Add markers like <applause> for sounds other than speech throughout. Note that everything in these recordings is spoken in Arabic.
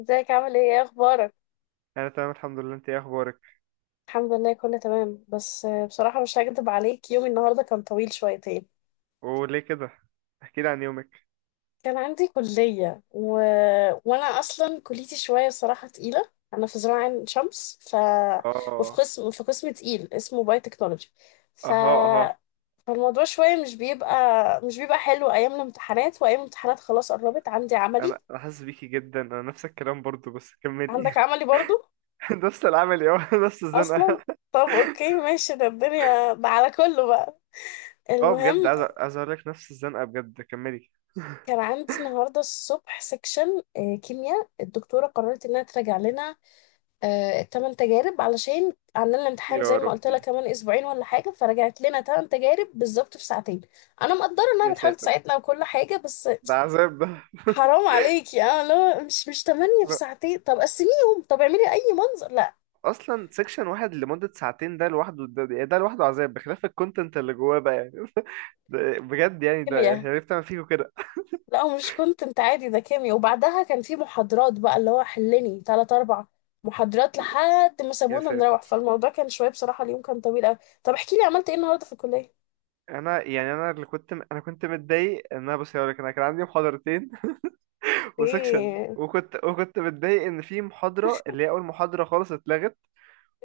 ازيك، عامل ايه؟ ايه اخبارك؟ انا تمام، الحمد لله. انت ايه اخبارك؟ الحمد لله كله تمام، بس بصراحة مش هكدب عليك. يومي النهاردة كان طويل شويتين. وليه كده؟ احكي لي عن يومك. كان عندي كلية وانا اصلا كليتي شوية صراحة تقيلة. انا في زراعة عين شمس. وفي اه. قسم تقيل اسمه باي تكنولوجي. ف اها، اها. فالموضوع شوية مش بيبقى حلو ايام الامتحانات، وايام الامتحانات خلاص قربت، عندي عملي. انا حاسس بيكي جدا. انا نفس الكلام برضو، بس كملي. عندك عملي برضو؟ <laughs> نفس العمل يا <laughs> نفس اصلا. الزنقه. طب اوكي ماشي، ده الدنيا، ده على كله بقى. اه، بجد المهم، عايز عايز اقول لك نفس الزنقه بجد. كملي. كان عندي النهارده الصبح سكشن كيمياء. الدكتوره قررت انها تراجع لنا تمن تجارب علشان عندنا الامتحان. زي يا ما قلت لها ربي. كمان اسبوعين ولا حاجه، فرجعت لنا تمن تجارب بالظبط في ساعتين. انا مقدره انها يا بتحاول ساتر. تساعدنا وكل حاجه، بس ده عذاب ده. <laughs> حرام عليكي! اه لا، مش تمانية في لا، ساعتين! طب قسميهم، طب اعملي اي منظر. لا. اصلا سيكشن واحد لمده ساعتين ده لوحده، ده لوحده عذاب، بخلاف الكونتنت اللي جواه بقى يعني. <laughs> ده بجد يعني، ده كيمياء. عرفت اعمل فيكوا كده. لا مش كنت انت عادي، ده كيمياء. وبعدها كان في محاضرات بقى اللي هو حلني تلات اربع محاضرات لحد ما يا سابونا نروح. ساتر. فالموضوع كان شوية بصراحة، اليوم كان طويل قوي. طب احكي لي، عملت ايه النهاردة في الكلية؟ انا يعني، انا كنت متضايق ان انا، بص هقول لك، انا كان عندي محاضرتين <laughs> وسكشن، ايه؟ وكنت متضايق ان في محاضره اللي هي اول محاضره خالص اتلغت.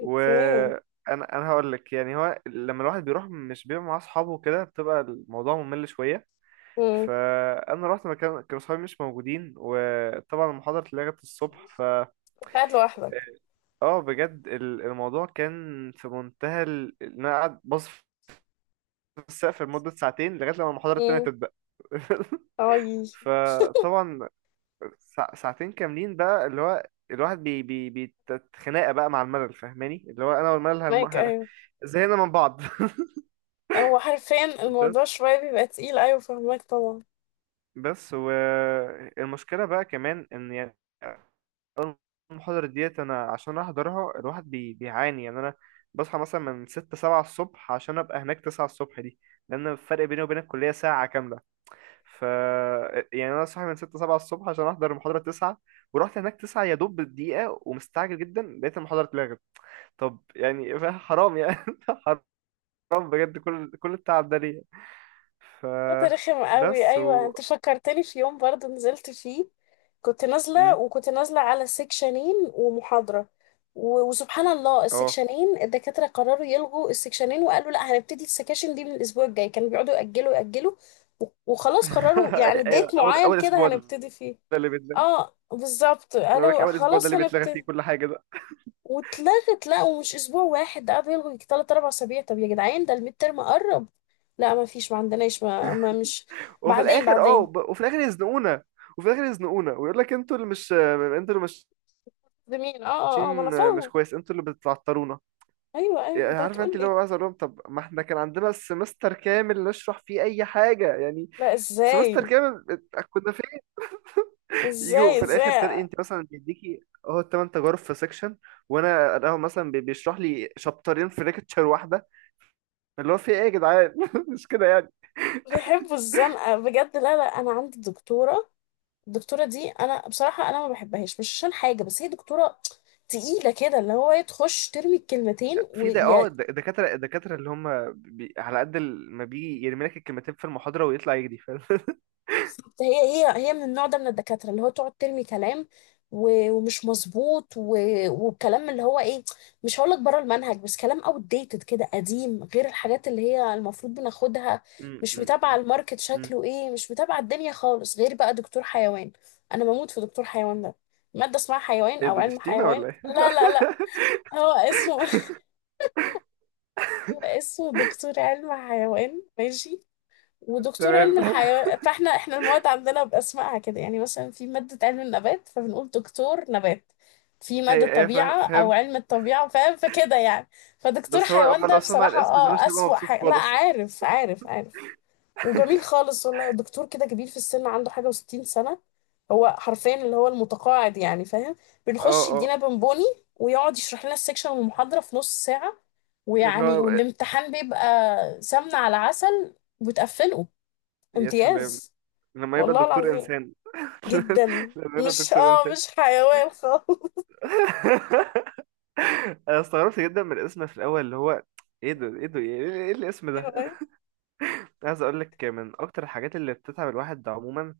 اوكي. انا أنا هقول لك يعني، هو لما الواحد بيروح مش بيبقى مع اصحابه كده، بتبقى الموضوع ممل شويه. امم فانا رحت مكان كانوا اصحابي مش موجودين، وطبعا المحاضره اتلغت الصبح. ف كنت قاعد لوحدك؟ اه، بجد الموضوع كان في منتهى ان انا قاعد باص في السقف لمده ساعتين لغايه لما المحاضره التانيه امم تبدا. <laughs> اي. فطبعا ساعتين كاملين بقى، اللي هو الواحد بي بي بيتخناقه بقى مع الملل، فاهماني؟ اللي هو انا والملل مايك، ايوه. زهقنا من بعض. <laughs> هو حرفيا بس الموضوع شوية بيبقى تقيل، ايوه فهمك طبعا. بس والمشكله بقى كمان ان يعني، أول المحاضرة ديت، أنا عشان أحضرها الواحد بيعاني، يعني أنا بصحى مثلا من ستة سبعة الصبح عشان أبقى هناك تسعة الصبح دي، لأن الفرق بيني وبين الكلية ساعة كاملة. ف يعني انا صاحي من 6 7 الصبح عشان احضر المحاضره 9، ورحت هناك 9 يا دوب بالدقيقه ومستعجل جدا، لقيت المحاضره اتلغت. طب يعني <laughs> حرام يعني. <laughs> حرام بجد. كل التعب ده ليه؟ ف. وقت رخم قوي، بس ايوه. و. انت فكرتني في يوم برضه نزلت فيه. كنت نازله مم. وكنت نازله على سكشنين ومحاضره، وسبحان الله اه. السكشنين الدكاتره قرروا يلغوا السكشنين، وقالوا لا هنبتدي السكاشن دي من الاسبوع الجاي. كانوا بيقعدوا ياجلوا ياجلوا، وخلاص قرروا <laughs> يعني ايوه، ديت اول معين اول كده اسبوع ده هنبتدي فيه. اللي بيتلغى. اه بالظبط، انا بقول لك قالوا اول اسبوع ده خلاص اللي بيتلغى فيه هنبتدي كل حاجه ده. واتلغت. لا، ومش اسبوع واحد ده، قعدوا يلغوا يجي تلات اربع اسابيع. طب يا جدعان، ده الميد ترم قرب! لا ما فيش، ما عندناش، ما مش. وفي بعدين الاخر، اه، بعدين. وفي الاخر يزنقونا. وفي الاخر يزنقونا ويقول لك، انتوا اللي مش ده مين؟ اه ماشيين اه اه، ما انا مش فاهمه. كويس، انتوا اللي بتعطرونا. ايوه ايوه، يعني انت عارف انت، هتقول اللي لي. هو، عايز اقول لهم طب ما احنا كان عندنا سمستر كامل نشرح فيه اي حاجه يعني. لا، سمستر ازاي كامل، كنا فين؟ يجوا ازاي في الاخر ازاي؟ تلاقي انت مثلا بيديكي اهو الثمان تجارب في سيكشن، وانا اهو مثلا بيشرح لي شابترين في ليكتشر واحده، اللي هو في ايه يا جدعان؟ <laughs> مش كده يعني؟ بيحبوا الزنقه بجد. لا لا، انا عندي دكتوره. الدكتوره دي انا بصراحه انا ما بحبهاش، مش عشان حاجه، بس هي دكتوره تقيله كده، اللي هو هي تخش ترمي الكلمتين في ده، اه، ويا. الدكاتره اللي هم، على قد ما بيجي يرمي لك الكلمتين في المحاضره ويطلع يجري، فاهم؟ <laughs> هي هي من النوع ده من الدكاترة اللي هو تقعد ترمي كلام، ومش مظبوط، وكلام اللي هو ايه، مش هقولك بره المنهج، بس كلام outdated كده قديم، غير الحاجات اللي هي المفروض بناخدها. م- مش م- متابعة م- الماركت م. شكله ايه، مش متابعة الدنيا خالص. غير بقى دكتور حيوان، انا بموت في دكتور حيوان ده. مادة اسمها حيوان ايه او ده، دي علم شتيمه حيوان، ولا ايه؟ لا لا لا. هو اسمه <laughs> هو اسمه دكتور علم حيوان، ماشي. <laughs> ودكتور تمام. علم <laughs> الحيوان، فاحنا المواد عندنا باسمائها كده، يعني مثلا في ماده علم النبات فبنقول دكتور نبات، في هي ماده ايه طبيعه او فاهم؟ علم الطبيعه، فاهم، فكده يعني. فدكتور بس هو حيوان هو ده لو سمع بصراحه الاسم ده مش هيبقى اسوأ مبسوط حاجه. لا خالص. عارف عارف عارف، وجميل خالص والله. دكتور كده كبير في السن، عنده حاجه وستين سنه. هو حرفيا اللي هو المتقاعد يعني، فاهم. اه، بنخش اه، يدينا بونبوني، ويقعد يشرح لنا السكشن والمحاضره في نص ساعه، اللي ويعني هو، والامتحان بيبقى سمنه على عسل وتقفله يا سلام امتياز. لما يبقى والله دكتور العظيم. انسان. جدا. <laughs> لما يبقى مش دكتور اه انسان. مش حيوان خالص <laughs> <laughs> انا استغربت جدا من الاسم في الاول، اللي هو، ايه ده، ايه ده، إيه الاسم ده؟ ايوه ايوه عايز اقول لك من اكتر الحاجات اللي بتتعب الواحد عموما،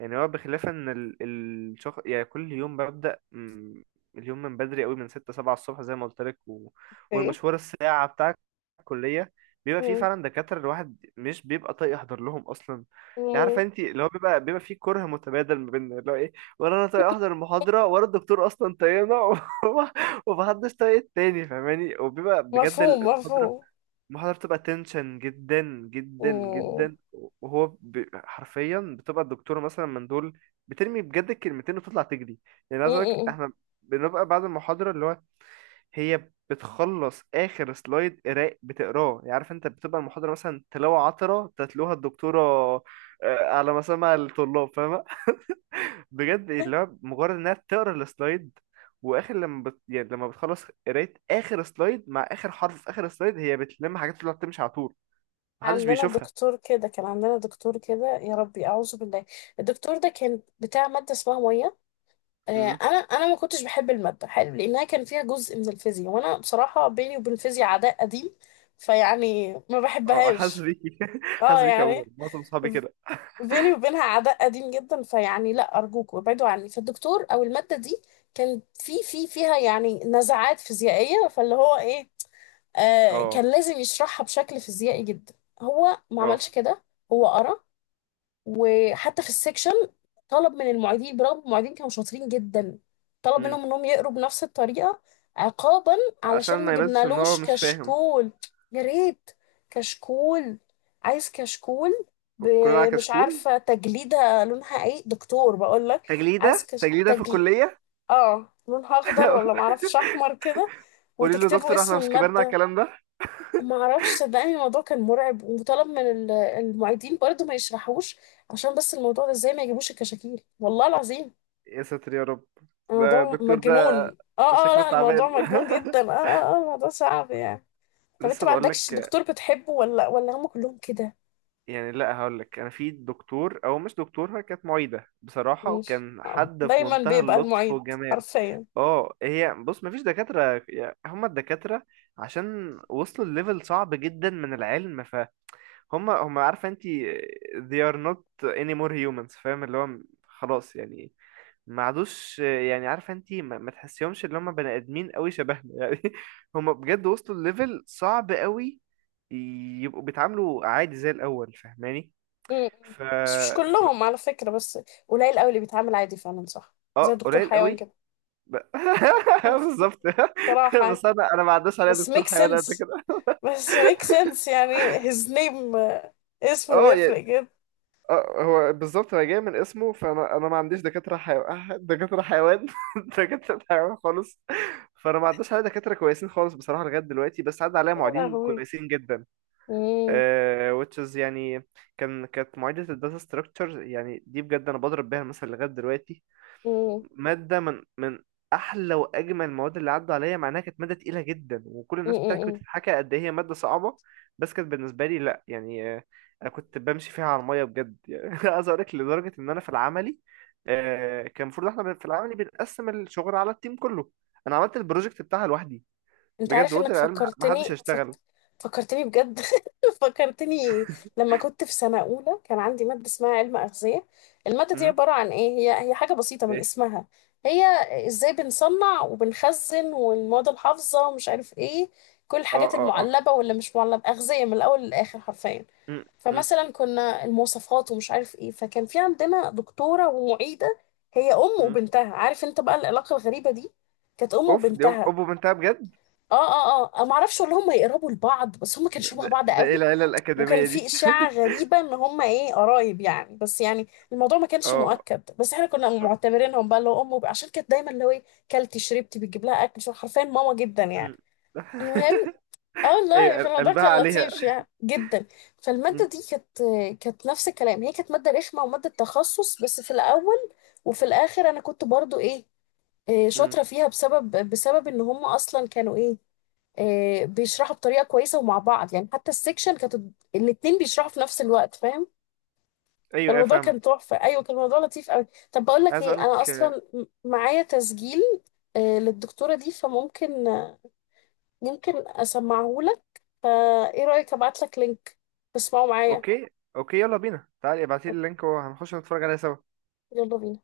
يعني هو بخلاف ان الشخص، يعني كل يوم ببدأ اليوم من بدري قوي من ستة سبعة الصبح زي ما قلت لك، و... ايه. والمشوار، الساعة بتاع الكلية، بيبقى فيه مم. فعلا دكاترة الواحد مش بيبقى طايق يحضر لهم أصلا، يعني عارفة مم. انت، اللي هو بيبقى فيه كره متبادل ما بيننا، اللي هو ايه، ولا أنا طايق أحضر المحاضرة ولا الدكتور أصلا طايقنا. <laughs> ومحدش طايق التاني، فاهماني؟ وبيبقى بجد مفهوم المحاضرة مفهوم. المحاضرة بتبقى تنشن جدا، جدا مم. جدا. وهو حرفيا بتبقى الدكتورة مثلا من دول، بترمي بجد الكلمتين وتطلع تجري. يعني عايز أقولك مم. احنا بنبقى بعد المحاضرة، اللي هو، هي بتخلص آخر سلايد قراء بتقراه، يعني عارف انت، بتبقى المحاضرة مثلا تلاوة عطرة تتلوها الدكتورة على مسامع الطلاب، فاهمة؟ <laughs> بجد، اللي هو مجرد انها تقرا السلايد، واخر لما يعني لما بتخلص قراية اخر سلايد، مع اخر حرف في اخر سلايد هي بتلم حاجات تطلع تمشي على طول، محدش عندنا بيشوفها. دكتور كده كان عندنا دكتور كده، يا ربي اعوذ بالله. الدكتور ده كان بتاع ماده اسمها ميه. آه، امم. انا ما كنتش بحب الماده حلو، لانها كان فيها جزء من الفيزياء، وانا بصراحه بيني وبين الفيزياء عداء قديم. فيعني ما اه، حاسس بحبهاش. بيكي. <laughs> اه حاسس بيكي. عموما يعني معظم صحابي كده. بيني وبينها عداء قديم جدا، فيعني لا أرجوك وابعدوا عني. فالدكتور أو المادة دي، كان في في فيها يعني نزعات فيزيائية، فاللي هو إيه آه اه، كان لازم يشرحها بشكل فيزيائي جدا. هو ما عملش اه. كده. هو قرا، وحتى في السكشن طلب من المعيدين، برغم المعيدين كانوا شاطرين جدا، طلب امم. منهم انهم يقروا بنفس الطريقة، عقابا عشان علشان ما ما يبانش ان هو جبنالوش مش فاهم. كشكول. يا ريت! كشكول! عايز كشكول! كلنا على ب- مش كشكول. عارفة تجليدة لونها ايه. دكتور بقول لك، عايز تجليدة تجليدة في تجليد، الكلية. اه لونها اخضر ولا <laughs> معرفش احمر كده، قولي له وتكتبوا دكتور، اسم احنا مش كبرنا على المادة. الكلام ده. ما اعرفش، صدقني الموضوع كان مرعب. وطلب من المعيدين برضه ما يشرحوش، عشان بس الموضوع ده ازاي ما يجيبوش الكشاكيل، والله العظيم. يا ساتر يا رب. ده الموضوع الدكتور ده مجنون. اه اه، شكله لا الموضوع تعبان. مجنون <laughs> جدا، اه اه اه الموضوع صعب يعني. طب انت لسه ما بقول عندكش لك. دكتور بتحبه، ولا هم كلهم كده؟ يعني لا، هقول لك، انا في دكتور او مش دكتور، هي كانت معيدة بصراحة، ماشي. وكان حد في دايما منتهى بيبقى اللطف المعيد والجمال. حرفيا. اه، هي بص، مفيش دكاترة، يعني هما الدكاترة عشان وصلوا لليفل صعب جدا من العلم، فهم، هم، عارفة انت، they are not anymore humans، فاهم؟ اللي هو خلاص يعني، ما عادوش، يعني عارفة انت، ما تحسيهمش اللي هم بني ادمين قوي شبهنا يعني. <laughs> هم بجد وصلوا لليفل صعب قوي يبقوا بيتعاملوا عادي زي الاول، فاهماني؟ م- م. ف... بس مش ف... كلهم على فكرة، بس قليل قوي اللي بيتعامل عادي فعلا، صح، زي اه، دكتور قليل حيوان قوي. كده ب... <laughs> <laughs> بالظبط. صراحة <laughs> يعني. بس انا ما عداش عليا بس دكتور ميك حيوان قبل سنس كده، بس ميك سنس يعني his name، اسمه اه يفرق يعني. جدا. اه، هو بالظبط، هو جاي من اسمه. فانا ما عنديش دكاتره حيوان، دكاتره حيوان <laughs> دكاتره حيوان خالص. فانا ما عداش عليا دكاتره كويسين خالص بصراحه لغايه دلوقتي، بس عدى عليا يا معيدين لهوي. كويسين جدا. مم. Which is يعني، كانت معيده الداتا ستراكشر يعني، دي بجد انا بضرب بيها المثل لغايه دلوقتي. مم. مادة من أحلى وأجمل المواد اللي عدوا عليا، مع إنها كانت مادة تقيلة جدا، وكل مم. الناس بتحكي مم. وتتحكى قد إيه هي مادة صعبة، بس كانت بالنسبة لي لأ يعني. أنا كنت بمشي فيها على المية بجد يعني. <laughs> عايز أقول لك، لدرجة إن أنا في العملي، كان المفروض إحنا في العملي بنقسم الشغل على التيم كله، أنا عملت البروجكت بتاعها لوحدي انت بجد، عارف وقلت انك للعيال محدش فكرتني هيشتغل. فكرتني بجد <laughs> فكرتني لما كنت في سنة أولى. كان عندي مادة اسمها علم أغذية. المادة دي أمم. عبارة عن ايه؟ هي حاجة بسيطة من إيه. اسمها. هي ازاي بنصنع وبنخزن، والمواد الحافظة ومش عارف ايه، كل أه، الحاجات أه، أه. المعلبة واللي مش معلبة، أغذية من الأول للآخر حرفيا. أمم. أمم. فمثلا كنا المواصفات ومش عارف ايه، فكان في عندنا دكتورة ومعيدة، هي أم أمم. وبنتها، عارف انت بقى العلاقة الغريبة دي. كانت أم أوف، دي أم وبنتها. أوبو بنتها بجد. اه اه اه، أنا ما اعرفش ولا هم يقربوا لبعض، بس هم كانوا شبه ده, بعض ده إيه قوي، العيلة وكان الأكاديمية في دي؟ اشاعه غريبه ان هم ايه قرايب يعني، بس يعني الموضوع ما <laughs> كانش أه. مؤكد، بس احنا كنا معتبرينهم بقى اللي هو امه، عشان كانت دايما اللي هو كلتي شربتي بتجيب لها اكل، شو حرفيا ماما جدا مم. يعني. المهم، <laughs> اه والله ايوه، الموضوع قلبها كان عليها. لطيف يعني جدا. فالماده مم. دي كانت، نفس الكلام. هي كانت ماده رخمه وماده تخصص بس في الاول، وفي الاخر انا كنت برضو ايه، مم. شاطره فيها، بسبب ان هم اصلا كانوا بيشرحوا بطريقه كويسه ومع بعض يعني. حتى السكشن كانت الاتنين بيشرحوا في نفس الوقت، فاهم. ايوه، ايوه، فالموضوع كان فاهمك. تحفه، ايوه كان الموضوع لطيف قوي. طب بقول لك عايز اقول ايه، انا لك اصلا معايا تسجيل للدكتوره دي، فممكن يمكن اسمعهولك. فايه رايك، ابعت لك لينك تسمعه معايا؟ اوكي. اوكي، يلا بينا، تعالي ابعتي لي اللينك وهنخش نتفرج عليها سوا. يلا بينا.